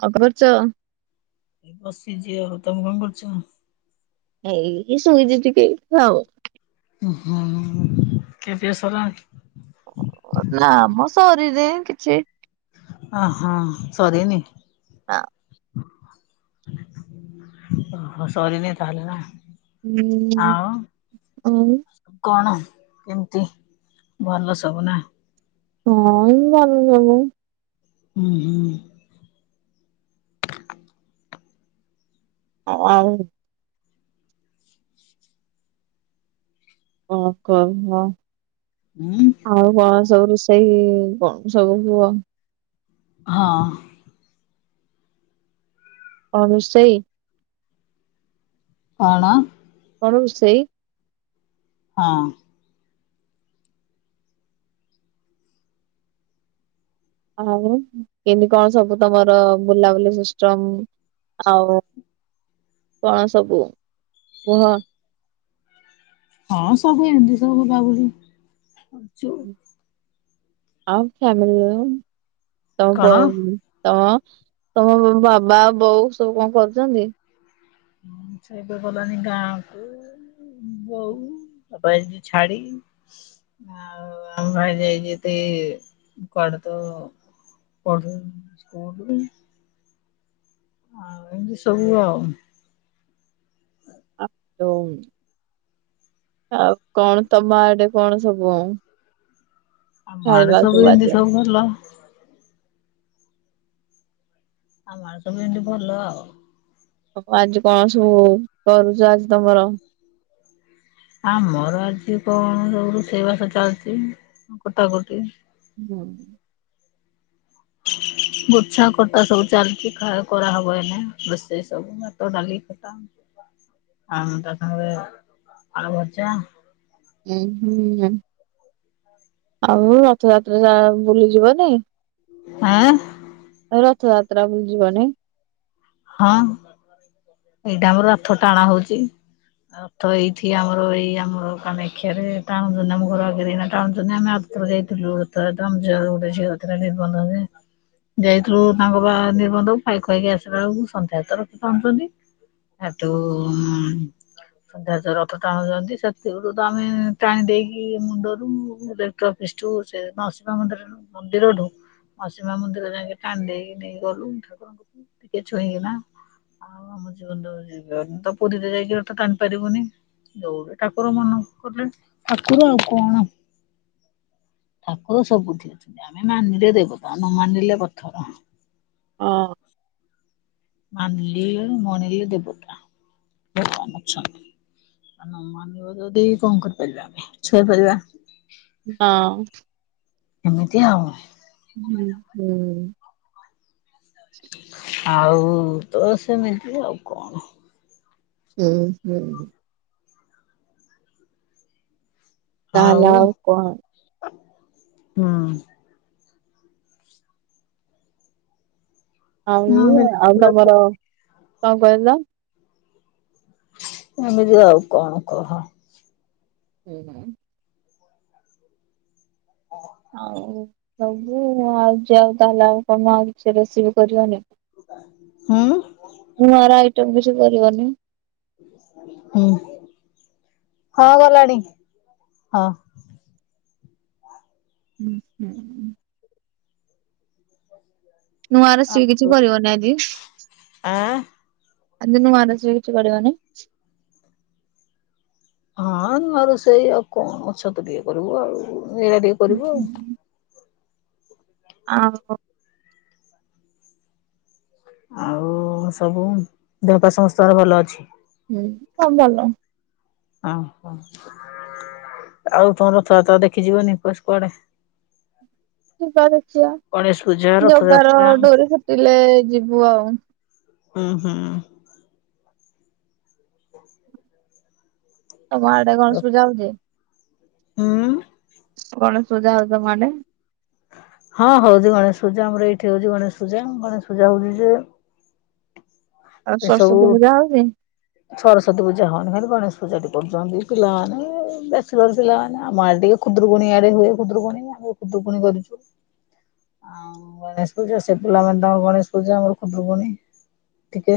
କଣ କରୁଚ? ବସିଚି ଆଉ, ତମେ କଣ କରୁଛ? ଏଇ ଶୋଇଛି ଟିକେ ଆଉ। ହୁଁ ହୁଁ ଖିଆପିଆ ସାରିଲାଣି? ନା ମ ସରିନି କିଛି। ଅ ହଁ ସରିନିି? ନା। ଓହ ସରିନି ତାହେଲେ ନା। ହୁଁ ଆଉ ଆଉ। କଣ କେମିତି ଭଲ ସବୁ ନା? ହଁ ଏମିତି ଭଲ ସବୁ। ହୁଁ ହୁଁ। ଅଁ ଆଉ। ହଁ, କ ହ। ଉଁ। ଆଉ କଣ ସବୁ ରୋଷେଇ କଣ ସବୁ କୁଅ? ହଁ। କଁ ରୋଷେଇ? କଣ? କଣ ରୁଷେଇ? ହଁ। ଆଉ କେମିତି କଣ ସବୁ ତମର ବୁଲାବୁଲି ସିଷ୍ଟମ? ଆଉ କଣ ସବୁ କୁହ? ହଁ ସବୁ ଏମିତି ସବୁ ବୁଲାବୁଲି ଚାଲିଚି। ଆଉ ଫ୍ୟାମିଲିରେ କଣ? [unintelligible] ଅ ତମ ବାବା ବୋଉ ସବୁ କଣ କରୁଛନ୍ତି? ହୁଁ ସେ ଏବେ ଗଲାଣି ଗାଁକୁ। ବୋଉ ବାପା ଯାଇଛନ୍ତି ଛାଡ଼ି। ଆଉ ଆମା ଯାଇଛନ୍ତି କୁଆଡ଼େ ତ? ପଢ଼ୁ [unintelligible] ସ୍କୁଲୁ। ଆଉ ଏନ୍ତି ସବୁ ଆଉ। ଆ ଉ ଆଉ କଣ ତମ ଆଡ଼େ କଣ ସବୁ ଆଉ? ଆମ ଆଡ଼େ ସବୁ ଏନ୍ତି ଆଜି? ସବୁ ଭଲ। ଆମ ଆଡ଼େ ସବୁ ଏନ୍ତି ଭଲ ଆଉ। ଅ ଆଜି କଣ ସବୁ କରୁଛ ଆଜି ତମର? ଆମର ଆଜି କଣ ସବୁ ରୋଷେଇ ବାସ ଚାଲିଛି ଅଁ କଟା କଟି। ହୁଁ। ଗୁଚ୍ଛା କଟା ସବୁ ଚାଲିଛି ଖା କରା ହବ ଏଇନେ ରୋଷେଇ ସବୁ ଭାତ ଡାଲି ଆଉଁ ତା ସାଙ୍ଗରେ ଆଳୁ ଭଜା। ଉଁ ହୁଁ ହୁଁ ଆଉ ରଥଯାତ୍ରା ଯା ବୁଲି ଯିବନି? ଆଁ? [unintelligible] ରଥଯାତ୍ରା ବୁଲି ଯିବନି? ହଁ ଏଇଟା ଆମର ରଥ ଟାଣା ହଉଛି। ରଥ ଏଇଠି ଆମର ଏଇ ଆମର କାମାକ୍ଷା ରେ ଟାଣୁଛନ୍ତି ଆମ ଘର ଆଗରେ କିନା ଟାଣୁଛନ୍ତି। ଆମେ ଆ ଥର ଯାଇଥିଲୁ ରଥଯାତ୍ରା, ଆମ ଝିଅର ଗୋଟେ ଝିଅ ରଥରେ ନିର୍ବନ୍ଧ ହୁଏ। ଯାଇଥିଲୁ ତାଙ୍କ ବା ନିର୍ବନ୍ଧ ଖାଇ ଖୁଆକି ଆସିଲା ବେଳକୁ ସନ୍ଧ୍ୟା ହେତେବେଳକୁ ଟାଣୁଛନ୍ତୀ। ହେଟୁ ଉଁମ୍ ସନ୍ଧ୍ୟାରେ ତ ରଥ ଟାଣୁଛନ୍ତି ସେଥିରୁୁ ତ ଆମେ ଟାଣି ଦେଇକି ମୁଣ୍ଡରୁ [unintelligible] ତ ପିଷ୍ଟୁ ସେ ମାଉସୀ ମା ମନ୍ଦିରରୁ ମନ୍ଦିରଠୁ ମାଉସି ମା ମନ୍ଦିରରେ ଯାଙ୍କେ ଟାଣିଦେଇକି ନେଇ ଗଲୁ ଠାକୁରଙ୍କୁ ଟିକେ ଛୁଇଁକିନା। ଆଉ ଆମ ଜୀବନରେ ତ ଯାଇ ପାରି [unintelligible] ତ ପୁରୀରେ ଯାଇକି ହେଟୁ ଟାଣି ପାରିବୁନି। ଯୋଉଠି ଠାକୁର ମନ କଲେ ଠାକୁର ଆଉ କଣ। ଠାକୁର ସବୁଠି ଅଛନ୍ତି ଆମେ ମାନିଲେ ଦେବତା ନ ମାନିଲେ ପଥର। ଅ। ମାନିଲି ମଣିଲି ଦେବତା। ଭଗବାନ ଅଛନ୍ତି। ଆ ନ ମାନିବ ଯଦି କଣ କରିପାରିବା ଆମେ ଛୁ [unintelligible] ପାରିବା। ହଁ। ଏମିତି ଆଉ। ହୁଁ ହୁଁ। ଆଉ ତ ସେମିତି ଆଉ କଣ। ହୁଁ ହୁଁ। ତାହେଲେ ଆଉ କଣ ହୁଁ। ଆଉ ଆଉ ତମର କଣ କହିଲ? ଏମିତି ଆଉ କଣ କହ? ହୁଁ ହୁଁ। ହ। ଆଉ ସବୁ ଆଉ ଯାହା ଆଉ ତାହେଲେ ଆଉ କଣ ଆଉ କିଛି ରୋଷେଇ ବି କରିବନି? ହୁଁ ନୂଆରେ ଆଇଟମ୍ କିଛି କରିବନି? ହୁଁ, ହଁ ଗଲାଣି ହଁ। ଉଁ ହୁଁ। ନୂଆ ରୋଷେଇ କିଛି କରିବନି ଆଜି? ଆଁ। ଆଜି ନୂଆ ରୋଷେଇ କିଛି କରିବନି? ହଁ ନୂଆ ରୋଷେଇ ଆଉ କଣ ଛତୁ ଟିକେ କରିବୁ ଆଉ ଏଇରା ଟିକେ କରିବୁ ଆଉ। ଆମ୍ୱ। ଆଉ ସବୁ ଦେହ ପାହା ସମସ୍ତଙ୍କର ଭଲ ଅଛି? ହୁଁ, ସବୁ ଭଲ। ଅ ହଁ। ଆଉ ତମେ ରଥଯାତ୍ରା ଦେଖି ଯିବନି ଏବର୍ଷ କୁଆଡେ। ଯିବା ଦେଖିଆ ଗଣେଶ ପୂଜା ଜଗାର ରଥଯାତ୍ରା ଡୋରି ଫିଟିଲେ ଯିବୁ ଆଉ। ଉଁ ହୁଁ। ତମ ଆଡେ ଗଣେଶ ପୂଜା ହୋଉଚି? ହୁଁ। ଗଣେଶ ପୂଜା ହୋଉଛି ତମ ଆଡେ। ହଁ ହୋଉଚି ଗଣେଶ‌ ପୂଜା ଆମର ଏଇଠି ହୋଉଚି ଗଣେଶ ପୂଜା। ଗଣେଶ ପୂଜା ହୋଉଚି ଯେ ଆଉ ଏସବୁ ସରସ୍ଵତୀ ପୂଜା ହୋଉଚି? ସରସ୍ଵତୀ ପୂଜା ହଉନି ଖାଲି ଗଣେଶ ପୂଜା ଟିକେ ହଉଚି। ଯଦି ପିଲାମାନେ ବେଶୀ ବ୍ୟାଚଲର୍ ପିଲାମାନେ ଆମ ଆଡ଼େ ଟିକେ ଖୁଦୁରୁକୁଣୀ ଇଆଡେ ହୁଏ ଖୁଦୁରୁକୁଣୀ। ଆମେ‌ ଖୁଦୁରୁକୁୁଣୀ କରୁଚୁ। ଆଉ ଗଣେଶ ପୂଜା ସେ ପିଲାମାନେ ତାଙ୍କର ଗଣେଶ ପୂଜା ଆମର ଖୁଦୁରୁକୁଣୀ। ଟିକେ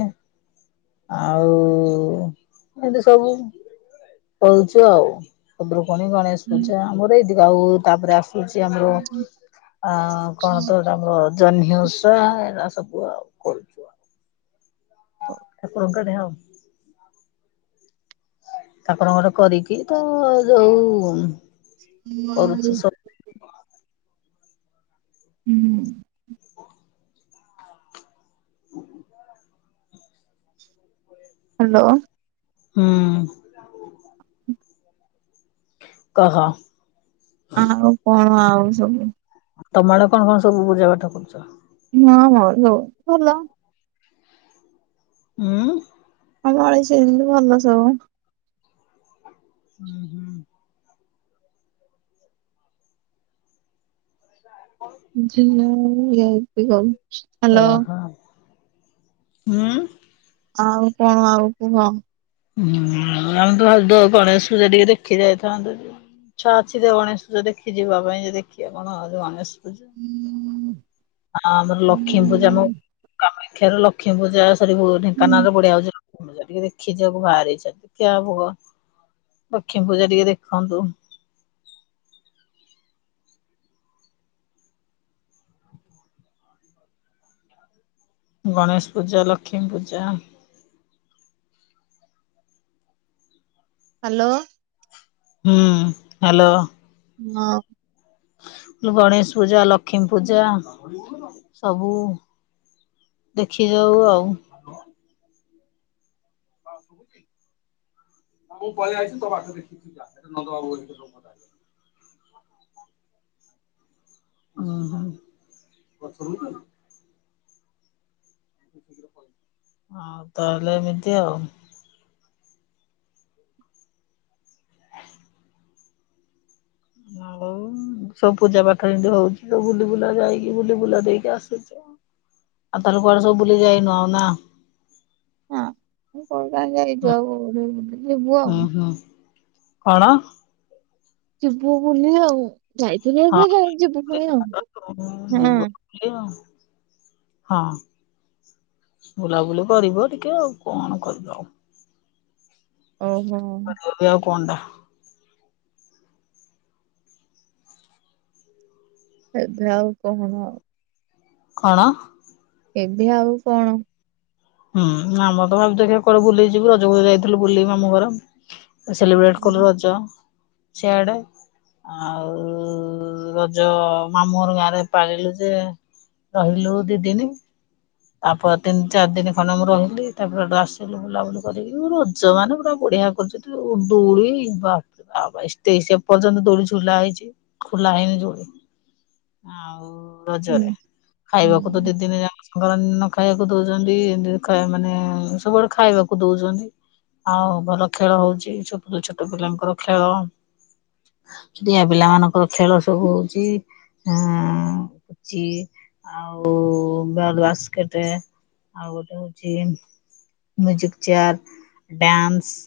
ଆଉ ଏନ୍ତି ସବୁ ହୋଉଚି ଆଉ। ଖୁଦୁରୁକୁଣୀ ଗଣେଶ ପୂଜା ଆମର ଏଇଠି ଆଉ ତାପରେ ଆସୁଛି ଆମର ଆ କଣତ ହେଟା ଆମର ଜହ୍ନି ଓଷା ଏରା ସବୁ ଆଉ କରୁଚୁ। [unintelligible] ଠାକୁରଙ୍କର କରିକି ତ ଯୋଉ କରୁଛି [inaudible] ସବୁ ହୁଁ। ହ୍ୟାଲୋ। ହୁଁ। କହ? ଆଉ କଣ ଆଉ ସବୁ? ତମଆଡେ କଣ କଣ ସବୁ ପୂଜା ପାଠ କରୁଚ? ହଁ ହଁ ନୋଉ ଭଲ। ହୁଁ। ଆମ ଆଡ଼େ ସେମିତି ଭଲ ସବୁ। ହୁଁ ହୁଁ। [unintelligible] ଝିଅ ଇଅ ଅତି କମ୍। ଓ ହଁ ହୁଁ। ଆଉ କଣ ଆଉ କୁହ? ହୁଁ ଆମେ ତ ଦ ଗଣେଶ ପୂଜା ଟିକେ ଦେଖି ଯାଇଥାନ୍ତୁ ଆଜି। ଇଚ୍ଛା ଅଛି ତ ଗଣେଶ ପୂଜା ଦେଖି ଯିବା ପାଇଁ ଯେ ଦେଖିଆ କଣ ଆଉ ଗଣେଷ୍ ପୂଜା ଆଁ ଆମର ଲକ୍ଷ୍ମୀ ପୂଜା ମୋ କାମାକ୍ଷାର ଲକ୍ଷ୍ମୀପୂଜା ସରି ଭୂ ଢେଙ୍କାନାଳର ବଢ଼ିଆ ହଉଛି ଲକ୍ଷ୍ମୀ ପୂଜା ଟିକେ ଦେଖି ଯିବାକୁ ବାହାରିଛନ୍ତି କି ଆଉ ହବ ଲକ୍ଷ୍ମୀ ପୂଜା ଟିକେ ଦେଖନ୍ତୁ। ଗଣେଶ ପୂଜା ଲକ୍ଷ୍ମୀ ପୂଜା ହ୍ୟାଲୋ ହୁଁ ହ୍ୟାଲୋ। ନଅ ମୁଁ କହିଲି ଗଣେଶ ପୂଜା ଲକ୍ଷ୍ମୀ ପୂଜା ସବୁ ଦେଖି ଯାଉ ଆଉ। ହଁ ମୁଁ ପଳିଆଇଛି ତୋ ବାଟ ଦେଖି କି ତୁ ଯାଆ। ଏଇଟା ନନ୍ଦ ବାବୁ କଥା [unintelligible] ଓହୋ ଗଛରୁ ମୁଁ ଦେଲି। ଆଉ ତାହେଲେ ଏମିତି ଆଉ। ହୁଁ ସବୁ ପୂଜା ପାଠ ଏମିତି ହଉଛି ତ ବୁଲି ବୁଲା ଯାଇକି ବୁଲି ବୁଲା ଦେଇକି ଆସୁଚି। ଆଉ ତମେ କୁଆଡ଼େ ସବୁ ବୁଲି ଯାଇନ ନାଁ। ହଁ ମୁଁ କୋଉ ଗାଁ ଯାଇଚୁ ଆଉ ଯିବୁ ଆଉ। ଓ ହଁ କଣ? ଯିବୁ ବୁଲି ଆଉ ଯାଇଥିଲୁ ହଁ ଏବେ ଯେ ଯିବୁ ପୁଣି ଆଉ ହଁ। ବୁଲିବ ହଁ। ବୁଲାବୁଲି କରିବ ଟିକେ ଆଉ କଣ କରିବ ଆଉ। ଓହୋ ହୁଏ ଆଉ କଣଟା? ଏବେ ଆଉ କଣ ଆଉ।? କଣ ଏବେ ଆଉ କଣ? ହୁଁ ଆମର ତ ଭାବିଥିଲୁ କୁଆଡ଼େ ବୁଲିଯିବୁ ରଜକୁ ଯାଇଥିଲୁ ବୁଲି ମାମୁଁ ଘର। ସେଲିବ୍ରେଟ କଲୁ ରଜ ସିଆଡେ। ଆଉ ରଜ ମାମୁଁଘର ଗାଁରେ ପାଳିଲୁ ଯେ ରହିଲୁ ଦି ଦିନି ତାପରେ ତିନି ଚାରି ଦିନି ମାନେ ମୁଁ ରହିଲି ତାପରେ ସେଠୁ ଆସିଲୁ ବୁଲାବୁଲି କରିକି ରଜ ମାନେ ପୁରା ବଢ଼ିଆ କରିଚନ୍ତି। ଯୋଉ ଦୋଳି ବାପରେ ବାପ୍ ଏତେ ସେ ପର୍ଯ୍ୟନ୍ତ ଦୋଳି ଝୁଲା ହେଇଛି। ଖୋଲା ହେଇନି ଦୋଳି ଆଉ ରଜରେ ହୁଁ। ଖାଇବାକୁ ତ ହୁଁ ଦି ଦିନି ଯାକ ସଂକ୍ରାନ୍ତି ଦିନ ଖାଇବାକୁ ଦଉଚନ୍ତି। ଯଦି କହିବ ମାନେ ସବୁଆଡ଼େ ଖାଇବାକୁ ଦଉଚନ୍ତି। ଆଉ ଭଲ ଖେଳ ହଉଛି। ଛୋଟ ଛୋଟ ପିଲାଙ୍କର ଖେଳ ଝିଅ ପିଲାମାନଙ୍କର ଖେଳ ସବୁ ହଉଛି। ଆଁ ଚି ଆଉ ଗାଁରୁ ଆସିଥିଲେ। ଆଉ ଗୋଟେ ହଉଛି ମ୍ୟୁଜିକ୍ ଚେୟାର୍ ଡ୍ୟାନ୍ସ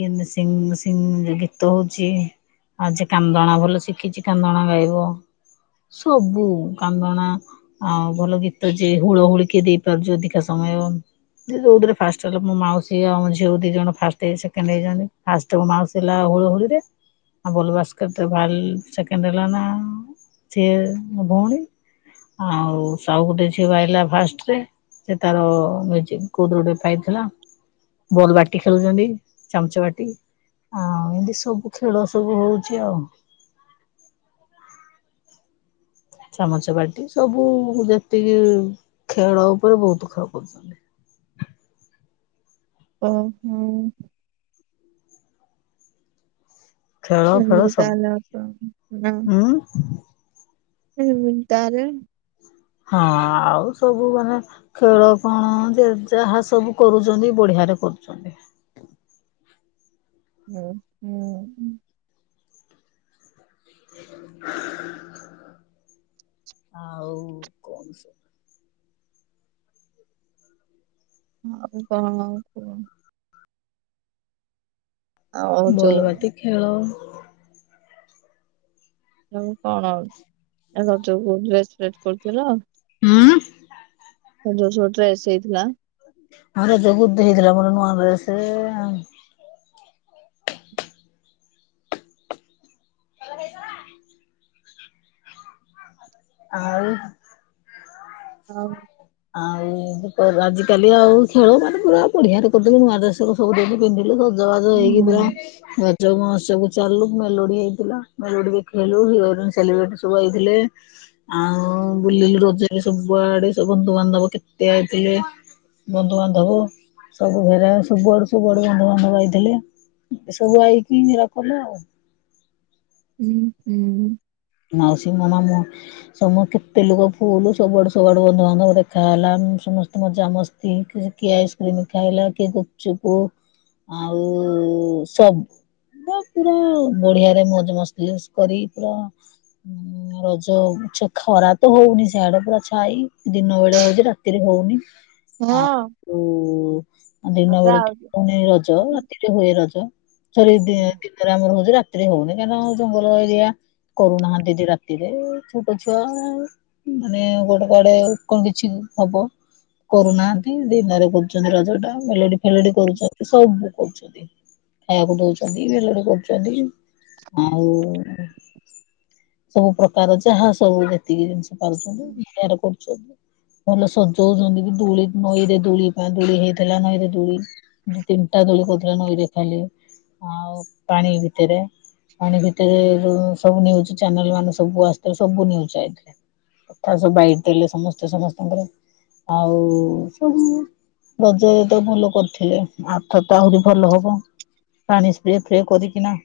କି ମିଶିଙ୍ଗ ମିଶିଙ୍ଗ ଗୀତ ହଉଛି। ଆଉ ସେକାନ୍ଦଣା ଭଲ ଶିଖିଛି, କାନ୍ଦଣା ଗାଇବ। ସବୁ କାନ୍ଦଣା ଆଉ ଭଲ ଗୀତ ଯେ ହୁଳହୁଳି କିଏ ଦେଇପାରୁଛନ୍ତି ଅଧିକା ସମୟ ଯିଏ ଯଉଥିରେ ଫାଷ୍ଟ ହେଲା, ମୋ ମାଉସୀ ଆଉ ଝିଅ ଦି ଜଣ ଫାଷ୍ଟ ହେଇ ସେକେଣ୍ଡ ହେଇଛନ୍ତି ଫାଷ୍ଟ ମୋ ମାଉସୀ ହେଲା ହୁଳୁ ହୁଳି ରେ ଆଉ ବଲ ବାସ୍କେଟରେ ବାଲ ସେକେଣ୍ଡ ହେଲା ନା, ସିଏ ମୋ ଭଉଣୀ ଆଉ ସଉକଟିେ ଛିଆଲା ଫାଷ୍ଟରେ [unintelligible] ସେ ତାର ମ୍ୟୁଜିକ କଉଠୁ ଗୋଟେ ପାଇଥିଲା। ବଲ୍ ବାଟି ଖେଳୁଛନ୍ତି, ଚାମଚ ବାଟି ହଁଏମିତି ସବୁ ଖେଳ ସବୁ ହଉଛି ଆଉ। ଚାମଚ ବାଟି, ସବୁ ଯେତିକି ଖେଳ ଉପରେ ବହୁତ ଖେଳ କରୁଛନ୍ତି। ଓ ହୋ। ଖେଳ ଫେଳ ସବୁ [unintelligible] ହୁଁ [unintelligible] ତାର। ହଁ ଆଉ ସବୁ ଭଲ। ଖେଳ କଣ ଯେ ଯାହା ସବୁ କରୁଛନ୍ତି ବଢିଆରେ କରୁଛନ୍ତି। ହୁଁ-ହୁଁ। ଆଉ କଣ ସବୁ। ଆଉ କଣ। ଆଉ ବଲ୍ ଯୋଉ ବାଟି ଖେଳ। ଯୋଉ କଣ ରଜକୁ ଡ୍ରେସ ଫ୍ରେସ୍ କରିଥିଲ। ହୁଁ। ଯେଉଁ ସବୁ ଡ୍ରେସ ହେଇଥିଲା। ଆଁ ରଜକୁ ଗୁଡ଼େହେଇଥିଲା ମୋର ନୂଆ ଡ୍ରେସ୍ ଭଲ ହେଇଗଲା। ଆଉ। ହଉ। ଆଉ। ଆଜିକାଲି ଆଉ ଖେଳ ମାନ ପୁରା ବଢିଆରେ କରୁଛନ୍ତି ନୂଆ ଡ୍ରେସ୍ ସବୁ ସବୁ ଦେଇକି ପିନ୍ଧିଲେ। ସଜ ବାଜ ହେଇକି ପୁରା ହୁଁ। ରଜ ମହୋତ୍ସବକୁ ଚାଲିଲୁ ମେଲୋଡି ହେଇଥିଲା ମେଲୋଡି ଦେଖଲୁ ହିରୋ ହିରୋଇନ୍ ସେଲିବ୍ରିିଟ୍ ସବୁ ଆଇଥିଲେ। ଆଉ ବୁଲିଲୁ ରଜରେ ସବୁଆଡେ ସବୁ ବନ୍ଧୁବାନ୍ଧବ କେତେ ଆଇଥିଲେ। ବନ୍ଧୁବାନ୍ଧବ। ସବୁ ଘେରା ସବୁଆଡୁ ସବୁଆଡୁ ବନ୍ଧୁବାନ୍ଧବ ଆଇଥିଲେ ସବୁ ଆଇକି ହୋରା କଲେ ଆଉ। ହୁଁ ହୁଁ। ମାଉସୀ ମେମାମୁଁ। ସମ କେତେ ଲୋକ ଫୁଲ ସବୁଆଡୁ ସବୁଆଡୁ ବନ୍ଧୁ ବାନ୍ଧବ ଦେଖାହେଲା ସମସ୍ତେ ମଜା ମସ୍ତ। କିଏ ଆଇସ୍କ୍ରିମ ଖାଇଲା କିଏ ଗୁପଚୁପୁ। ଆଉ ସବ। ପୁରା ବଢିଆରେ ମଉଜ ମସ୍ଲିସ୍ କରି ପୁରା। [unintelligible] ରଜ ଖରା ତ ହଉନି ସିଆଡେ ପୁରା ଛାଇ ଦିନ ବେଳେ ହଉଛି ରାତିରେ ହଉନି। ଆଉ ଦିନ ବେଳେ ତ ପୁଣି ରଜ ରାତି ହୁଏ ରଜ ଥରେ ଦିନରେ ଆମର ହଉଛି ରାତିରେ ହଉନି କାହିଁକନା ଉ ଜଙ୍ଗଲ ଏରିଆ। କରୁନାହାନ୍ତି ଦି ରାତିରେ ଛୋଟ ଛୁଆ। ମାନେ ଗୋଟେ କୁଆଡେ କଣ କିଛି ହବ। କରୁନାହାନ୍ତି ଦିନରେ କରୁଚନ୍ତି ରଜ ଟା ମେଲୋଡି଼ ଫେଲୋଡି଼ କରୁଚନ୍ତି ସବୁ କରୁଚନ୍ତି। ଖାଇବାକୁ ଦଉଛନ୍ତି ମେଲୋଡ଼ି କରୁଛନ୍ତି ଆଉ ସବୁ ପ୍ରକାର ଯାହା ସବୁ ଯେତିକି ଜିନିଷ ପାରୁଚନ୍ତି [inaudible] କରୁଚନ୍ତି। ଭଲ ସଜଉଜନ୍ତି ବି ଦୋଳି ନଈରେ ଦୋଳି ବା ଦୋଳି ହେଇଥିଲା ନଈରେ ଦୋଳି ଦି ତିନିଟା ଦୋଳି କରିଥିଲା ନଈରେ ଖାଲି। ଆଉ ପାଣି ଭିତରେ ପାଣି ଭିତରେ ଯୋଉ ସବୁ ନିଉଜ୍ ଚାନେଲ୍ ମାନେ ସବୁ ଆସିଥିଲେ ସବୁ ନିଉଜ୍ ଆଇ ଥିଲେ। କଥା ସବୁ ବାଇଟ୍ ଦେଲେ ସମସ୍ତେ ସମସ୍ତଙ୍କର ଆଉ ସବୁ ରଜ ତ ଭଲ କରିଥିଲେ ଆରଥର ତ ଆହୁରି ଭଲ ହବ। ପାଣି ସ୍ପ୍ରେ, ଫ୍ରେ କରିିକି ନା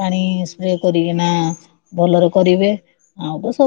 ପାଣି ସ୍ପ୍ରେ କରିକିନା ଭଲରେ କରିବେ ଆଉ ତ ସବୁ